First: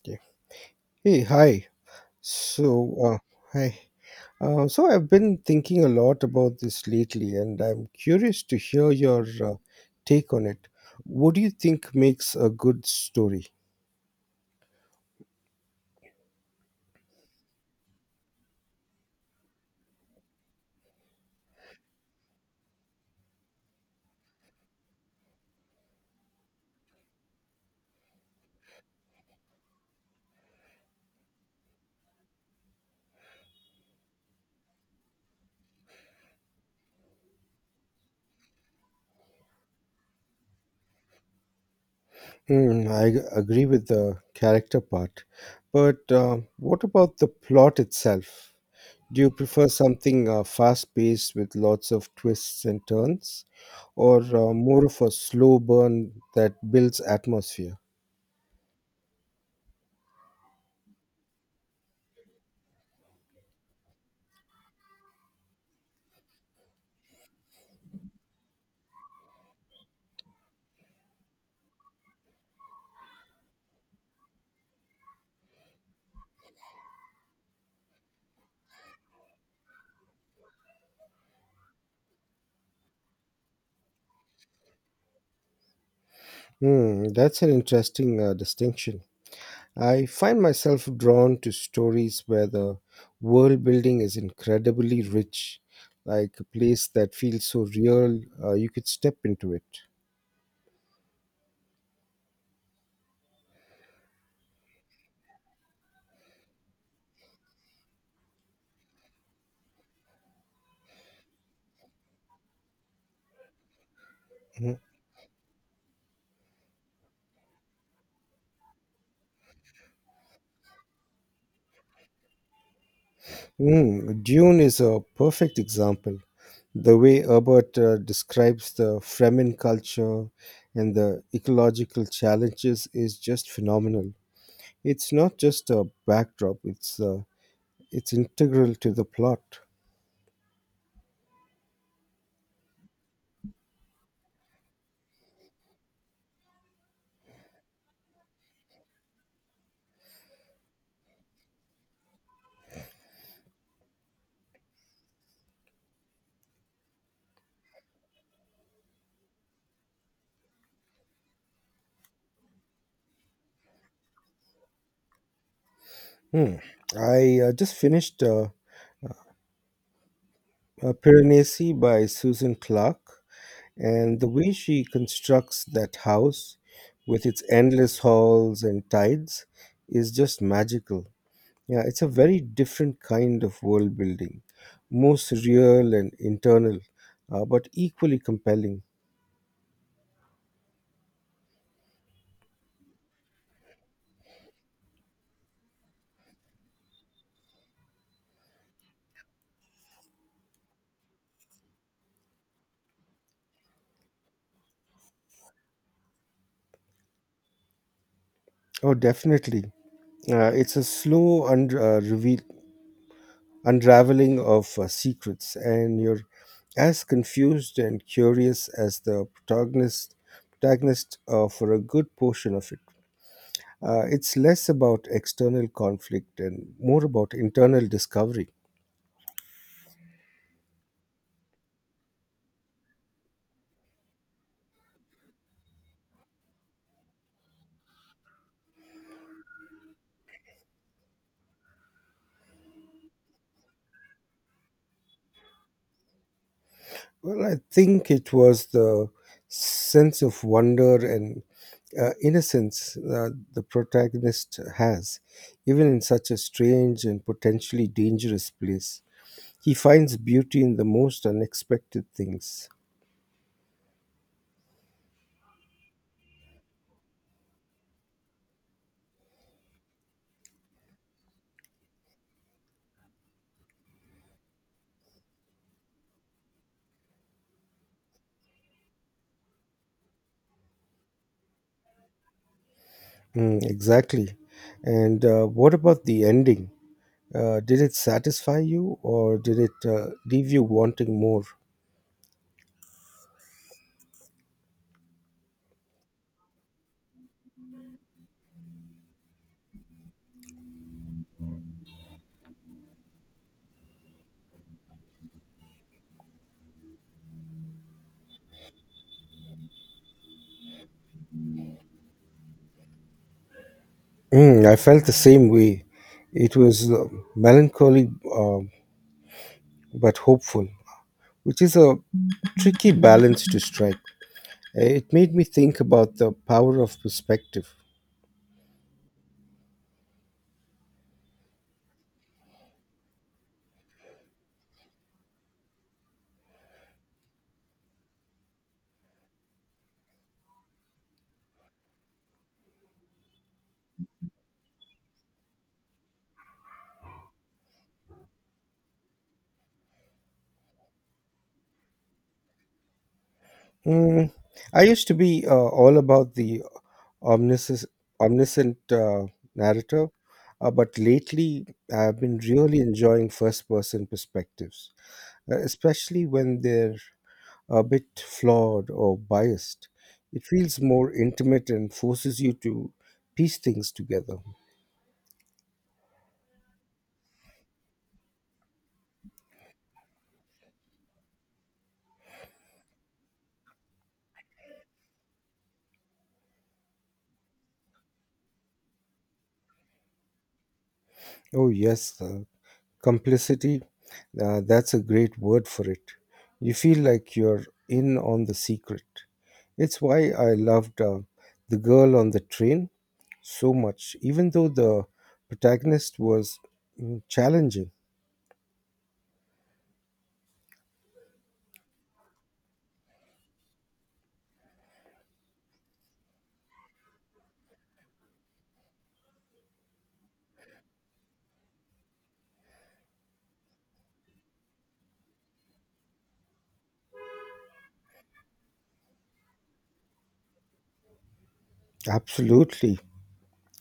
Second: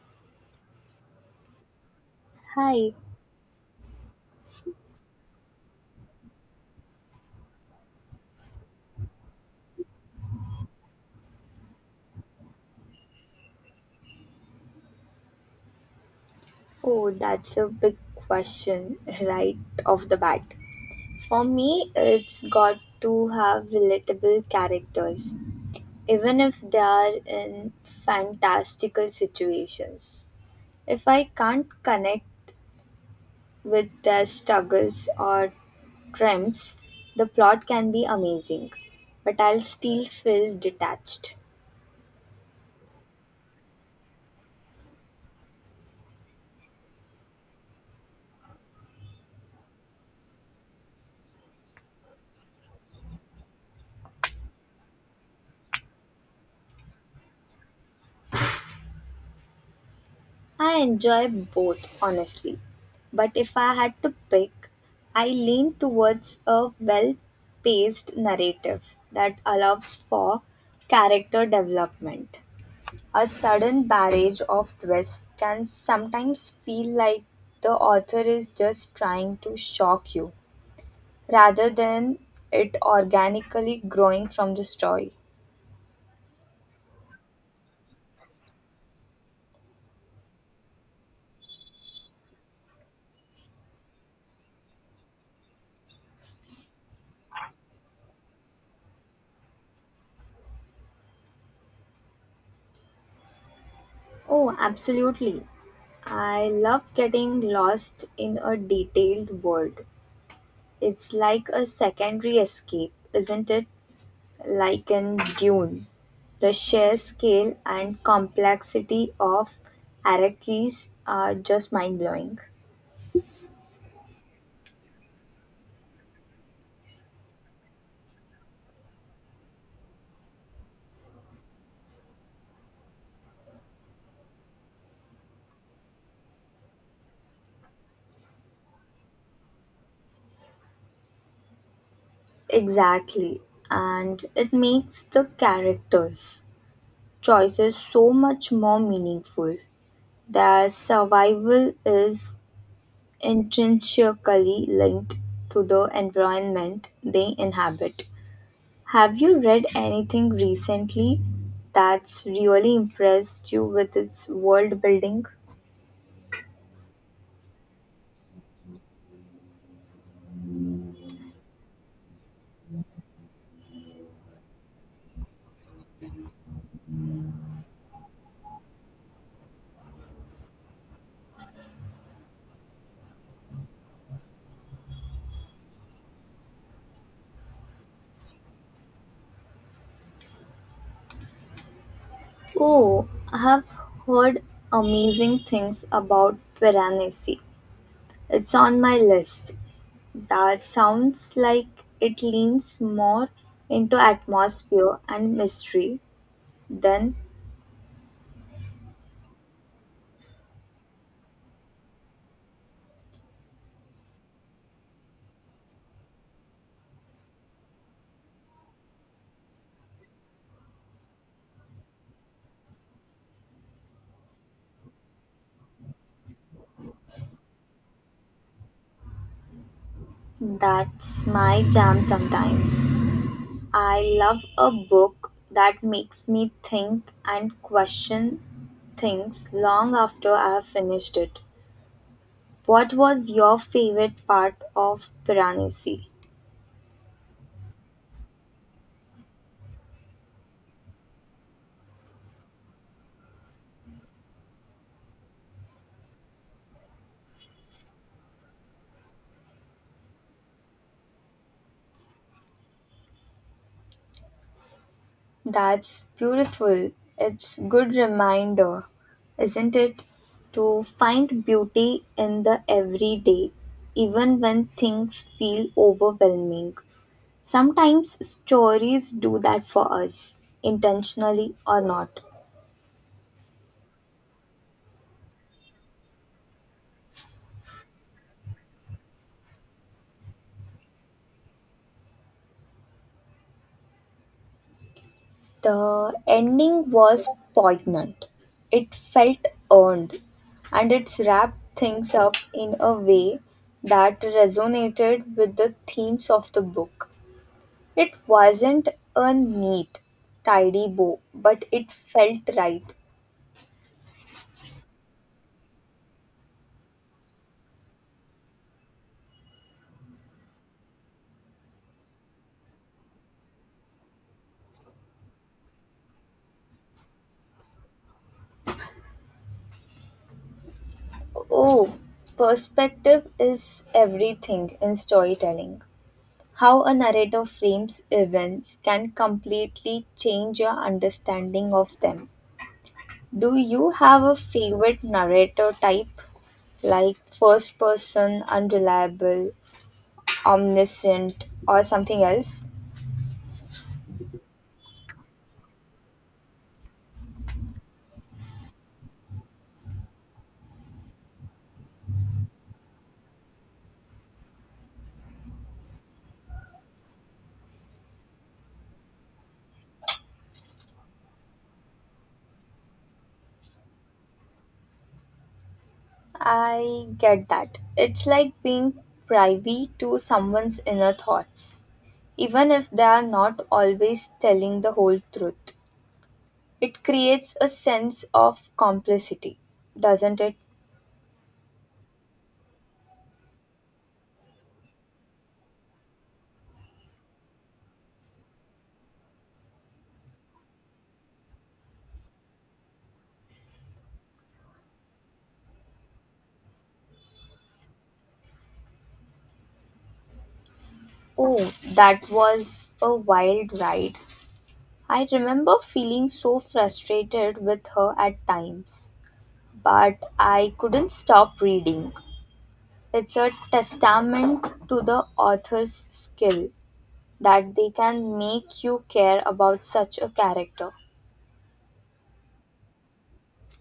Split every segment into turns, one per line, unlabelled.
Okay. Hey, hi. So,
Hi.
uh, hi. So I've been thinking a lot about this lately, and I'm curious to hear your take on it. What do you think makes a good story?
Oh, that's a big question right off the bat. For me, it's got to have relatable characters, even if they are in fantastical situations. If I can't connect with their struggles or triumphs, the plot can be amazing, but I'll still feel detached.
Hmm, agree with the character part, but what about the plot itself? Do you prefer something fast-paced with lots of twists and turns, or more of a slow burn that builds atmosphere?
I enjoy both, honestly. But if I had to pick, I lean towards a well paced narrative that allows for character development. A sudden barrage of twists can sometimes feel like the author is just trying to shock you rather than it organically growing from the story.
Hmm, that's an interesting distinction. I find myself drawn to stories where the world building is incredibly rich, like a place that feels so real you could step into it.
Oh, absolutely. I love getting lost in a detailed world. It's like a secondary escape, isn't it?
Mhm.
Like in Dune. The sheer scale and complexity of Arrakis are just mind blowing.
Mm, Dune is a perfect example. The way Herbert describes the Fremen culture and the ecological challenges is just phenomenal. It's not just a backdrop, it's integral to the plot.
Exactly. And it makes the characters' choices so much more meaningful. Their survival is intrinsically linked to the environment they inhabit. Have you read anything recently that's really impressed you with its world building?
Hmm. I just finished Piranesi by Susan Clark, and the way she constructs that house with its endless halls and tides is just magical. Yeah, it's a very different kind of world building, more surreal and internal, but equally compelling.
Oh, I have heard amazing things about Piranesi. It's on my list. That sounds like it leans more into atmosphere and mystery. Then
Oh, definitely. It's a slow reveal, unraveling of secrets, and you're as confused and curious as the protagonist for a good portion of it. It's less about external conflict and more about internal discovery.
that's my jam sometimes. I love a book that makes me think and question things long after I have finished it. What was your favorite part of Piranesi?
Well, I think it was the sense of wonder and innocence the protagonist has, even in such a strange and potentially dangerous place. He finds beauty in the most unexpected things.
That's beautiful. It's good reminder, isn't it? To find beauty in the everyday, even when things feel overwhelming. Sometimes stories do that for us, intentionally or not.
Mm, exactly. And what about the ending? Did it satisfy you or did it leave you wanting more?
The ending was poignant. It felt earned, and it wrapped things up in a way that resonated with the themes of the book. It wasn't a neat, tidy bow, but it felt right.
Mm, I felt the same way. It was melancholy but hopeful, which is a tricky balance to strike. It made me think about the power of perspective.
Oh, perspective is everything in storytelling. How a narrator frames events can completely change your understanding of them. Do you have a favorite narrator type, like first person, unreliable, omniscient, or something else?
Mm, I used to be all about the omniscient, omniscient narrative. But lately, I've been really enjoying first person perspectives, especially when they're a bit flawed or biased. It feels more intimate and forces you to piece things together.
I get that. It's like being privy to someone's inner thoughts, even if they are not always telling the whole truth. It creates a sense of complicity, doesn't it?
Oh, yes, complicity. That's a great word for it. You feel like you're in on the secret. It's why I loved The Girl on the Train so much, even though the protagonist was challenging.
Oh, that was a wild ride. I remember feeling so frustrated with her at times, but I couldn't stop reading. It's a testament to the author's skill that they can make you care about such a character.
Absolutely.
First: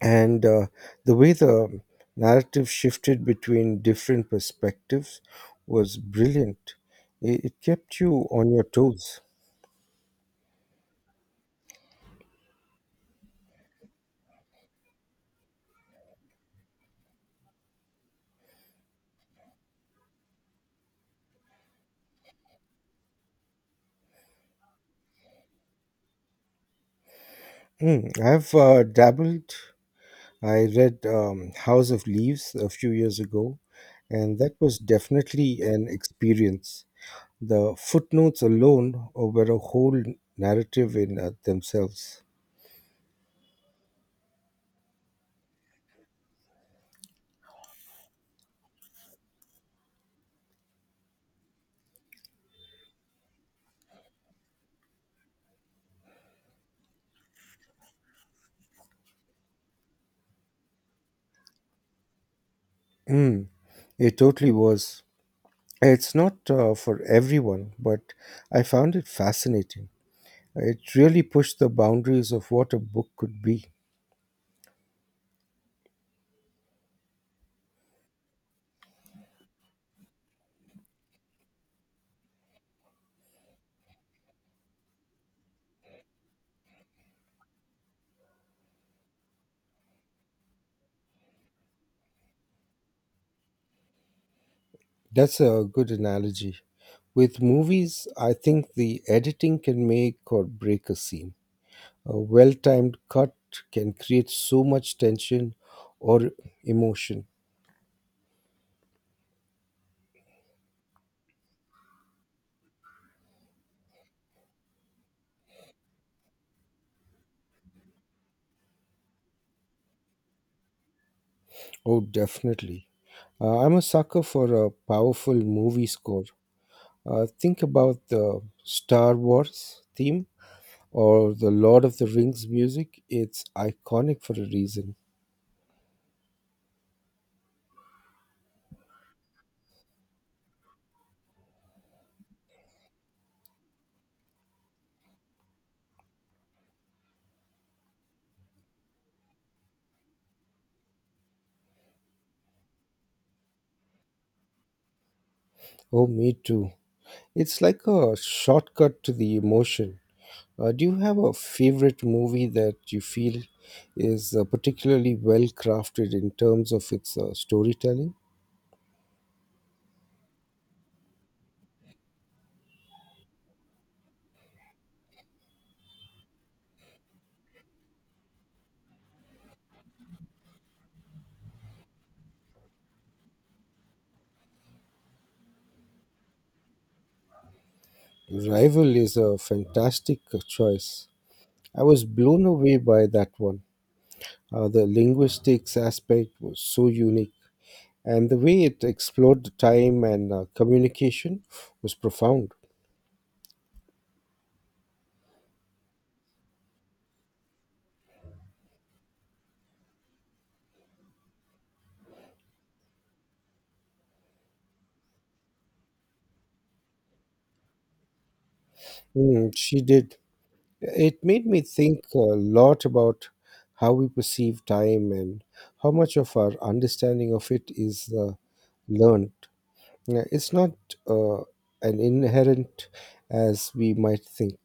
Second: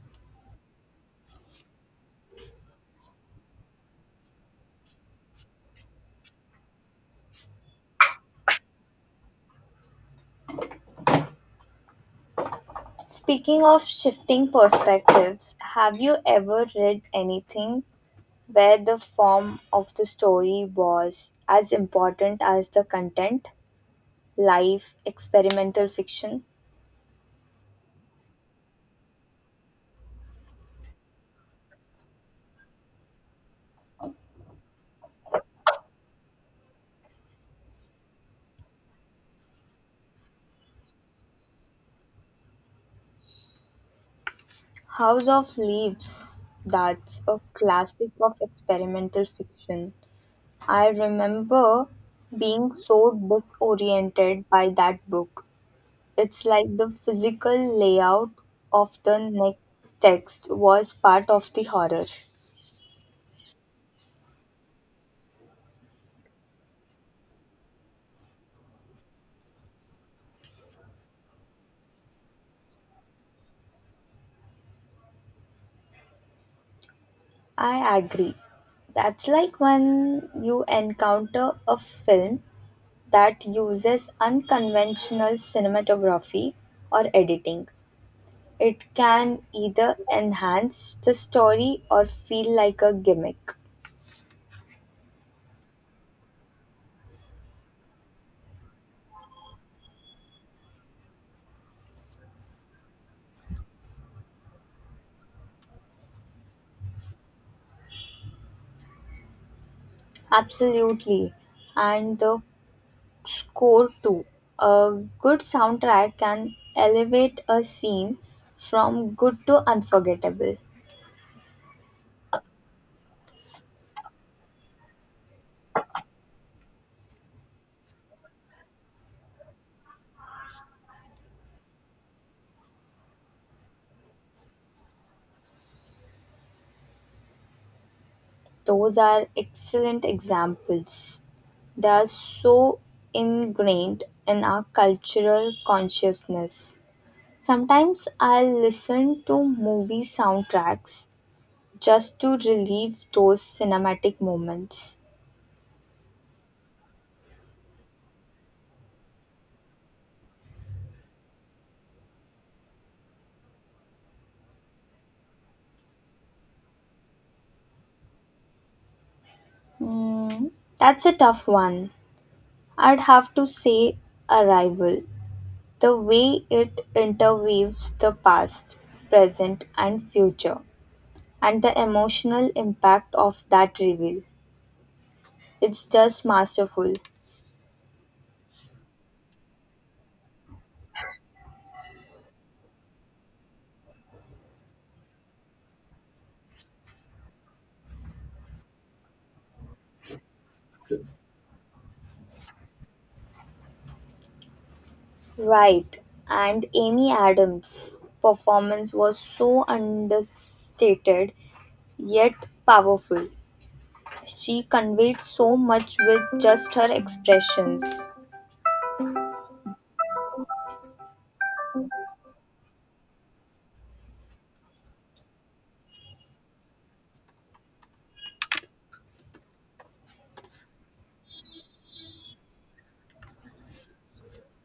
And the way the narrative shifted between different perspectives was brilliant. It kept you on your toes.
Speaking of shifting perspectives, have you ever read anything where the form of the story was as important as the content? Life, experimental fiction?
I've dabbled. I read House of Leaves a few years ago, and that was definitely an experience. The footnotes alone were a whole narrative in themselves.
House of Leaves, that's a classic of experimental fiction. I remember being so disoriented by that book. It's like the physical layout of the next text was part of the horror.
Mm, it totally was. It's not for everyone, but I found it fascinating. It really pushed the boundaries of what a book could be.
I agree. That's like when you encounter a film that uses unconventional cinematography or editing. It can either enhance the story or feel like a gimmick.
That's a good analogy. With movies, I think the editing can make or break a scene. A well timed cut can create so much tension or emotion.
Absolutely. And the score too. A good soundtrack can elevate a scene from good to unforgettable.
Oh, definitely. I'm a sucker for a powerful movie score. Think about the Star Wars theme or the Lord of the Rings music. It's iconic for a reason.
Those are excellent examples. They are so ingrained in our cultural consciousness. Sometimes I listen to movie soundtracks just to relieve those cinematic moments.
Oh, me too. It's like a shortcut to the emotion. Do you have a favorite movie that you feel is particularly well crafted in terms of its storytelling?
Hmm, that's a tough one. I'd have to say Arrival. The way it interweaves the past, present, and future, and the emotional impact of that reveal. It's just masterful.
Rival is a fantastic choice. I was blown away by that one. The linguistics aspect was so unique, and the way it explored the time and communication was profound.
Right. And Amy Adams' performance was so understated yet powerful. She conveyed so much with just her expressions.
Mm, she did. It made me think a lot about how we perceive time and how much of our understanding of it is learned. Yeah, it's not uh, an inherent as we might think.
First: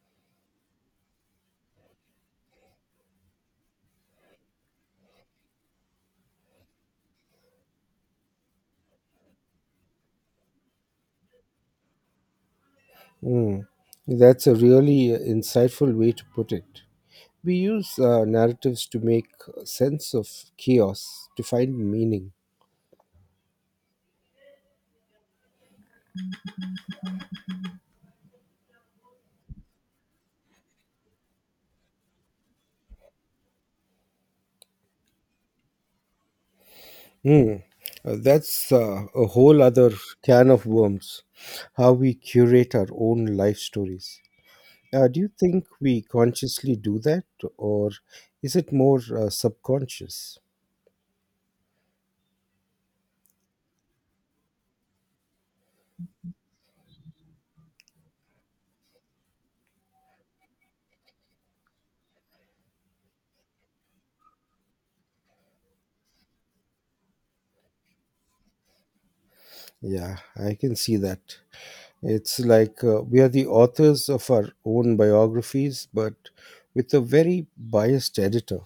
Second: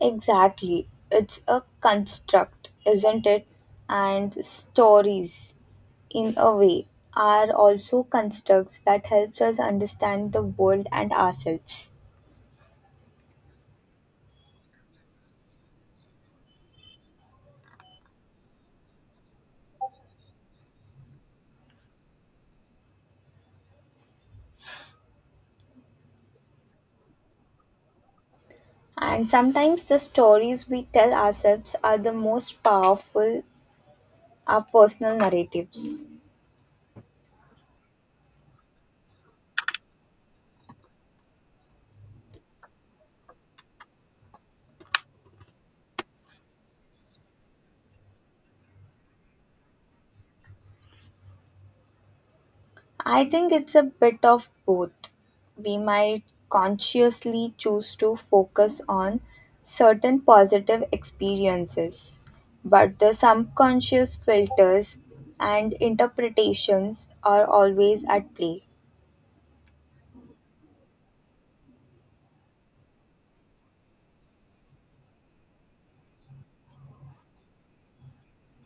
Exactly. It's a construct, isn't it? And stories, in a way, are also constructs that helps us understand the world and ourselves.
Mm. That's a really insightful way to put it. We use narratives to make sense of chaos, to find meaning.
And sometimes the stories we tell ourselves are the most powerful, our personal narratives.
Mm. That's a whole other can of worms, how we curate our own life stories. Do you think we consciously do that, or is it more subconscious?
I think it's a bit of both. We might consciously choose to focus on certain positive experiences, but the subconscious filters and interpretations are always at play.
Yeah, I can see that. It's like we are the authors of our own biographies, but with a very biased editor.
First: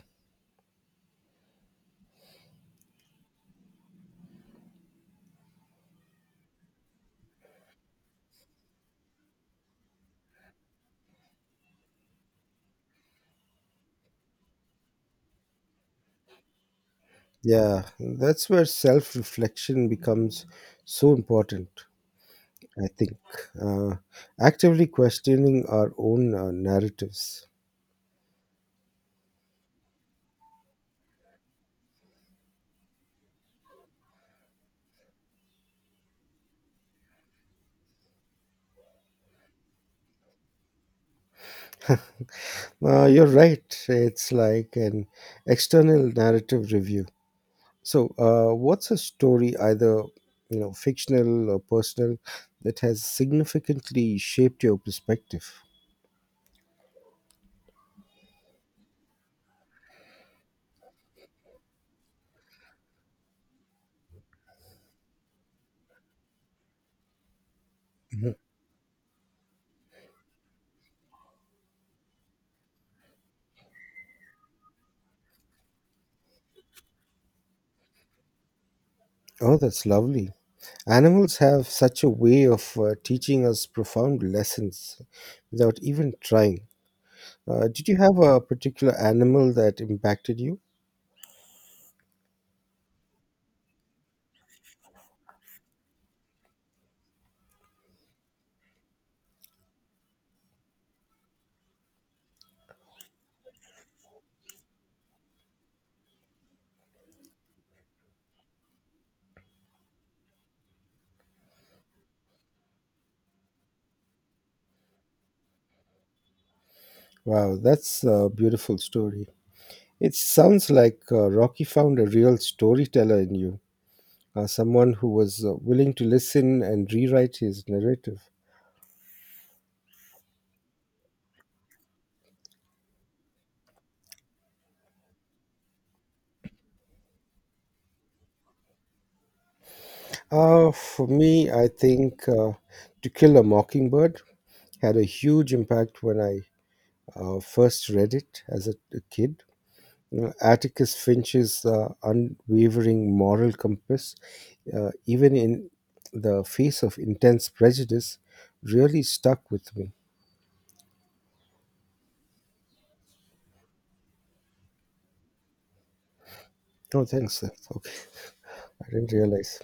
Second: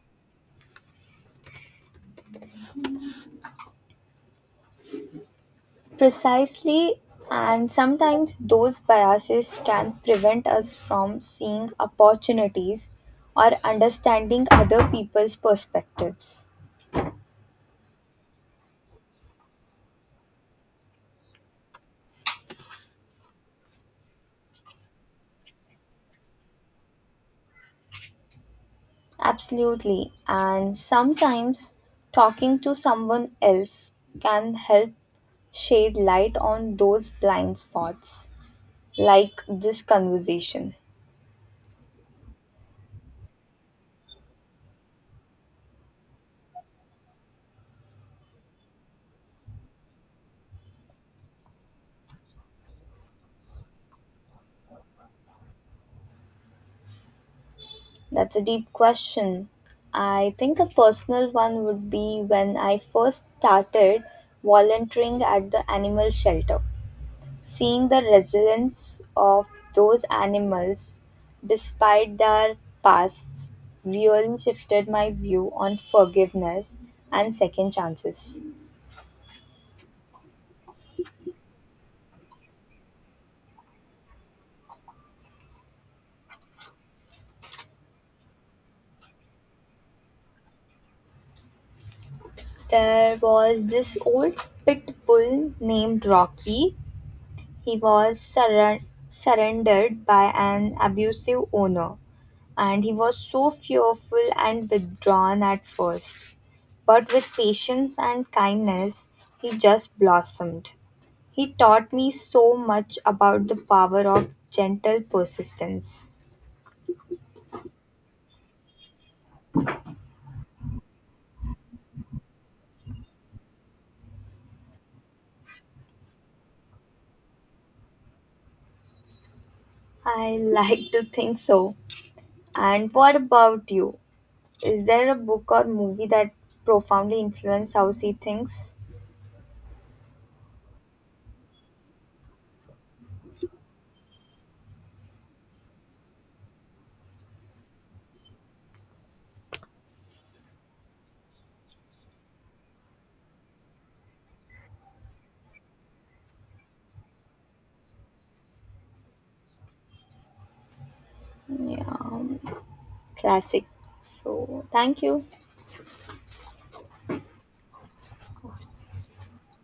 Precisely, and sometimes those biases can prevent us from seeing opportunities or understanding other people's perspectives.
Yeah, that's where self reflection becomes so important. I think, uh, actively questioning our own narratives.
Absolutely. And sometimes talking to someone else can help shed light on those blind spots, like this conversation.
You're right. It's like an external narrative review. So what's a story, either you know, fictional or personal, that has significantly shaped your perspective?
That's a deep question. I think a personal one would be when I first started volunteering at the animal shelter. Seeing the
Mhm.
resilience of those animals despite their pasts really shifted my view on forgiveness and second chances.
Oh, that's lovely. Animals have such a way of teaching us profound lessons without even trying. Did you have a particular animal that impacted you?
There was this old pit bull named Rocky. He was surrendered by an abusive owner and he was so fearful and withdrawn at first. But with patience and kindness, he just blossomed. He taught me so much about the power of gentle persistence.
Wow, that's a beautiful story. It sounds like Rocky found a real storyteller in you, someone who was willing to listen and rewrite his narrative.
I like to think so. And what about you? Is there a book or movie that profoundly influenced how she thinks?
For me, I think To Kill a Mockingbird had a huge impact when I first read it as a kid. You know, Atticus Finch's unwavering moral compass, even in the face of intense prejudice, really stuck with me.
Yeah, classic. So, thank you.
Oh, thanks. Okay, I didn't realize.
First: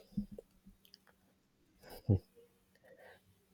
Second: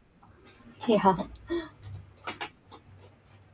Yeah.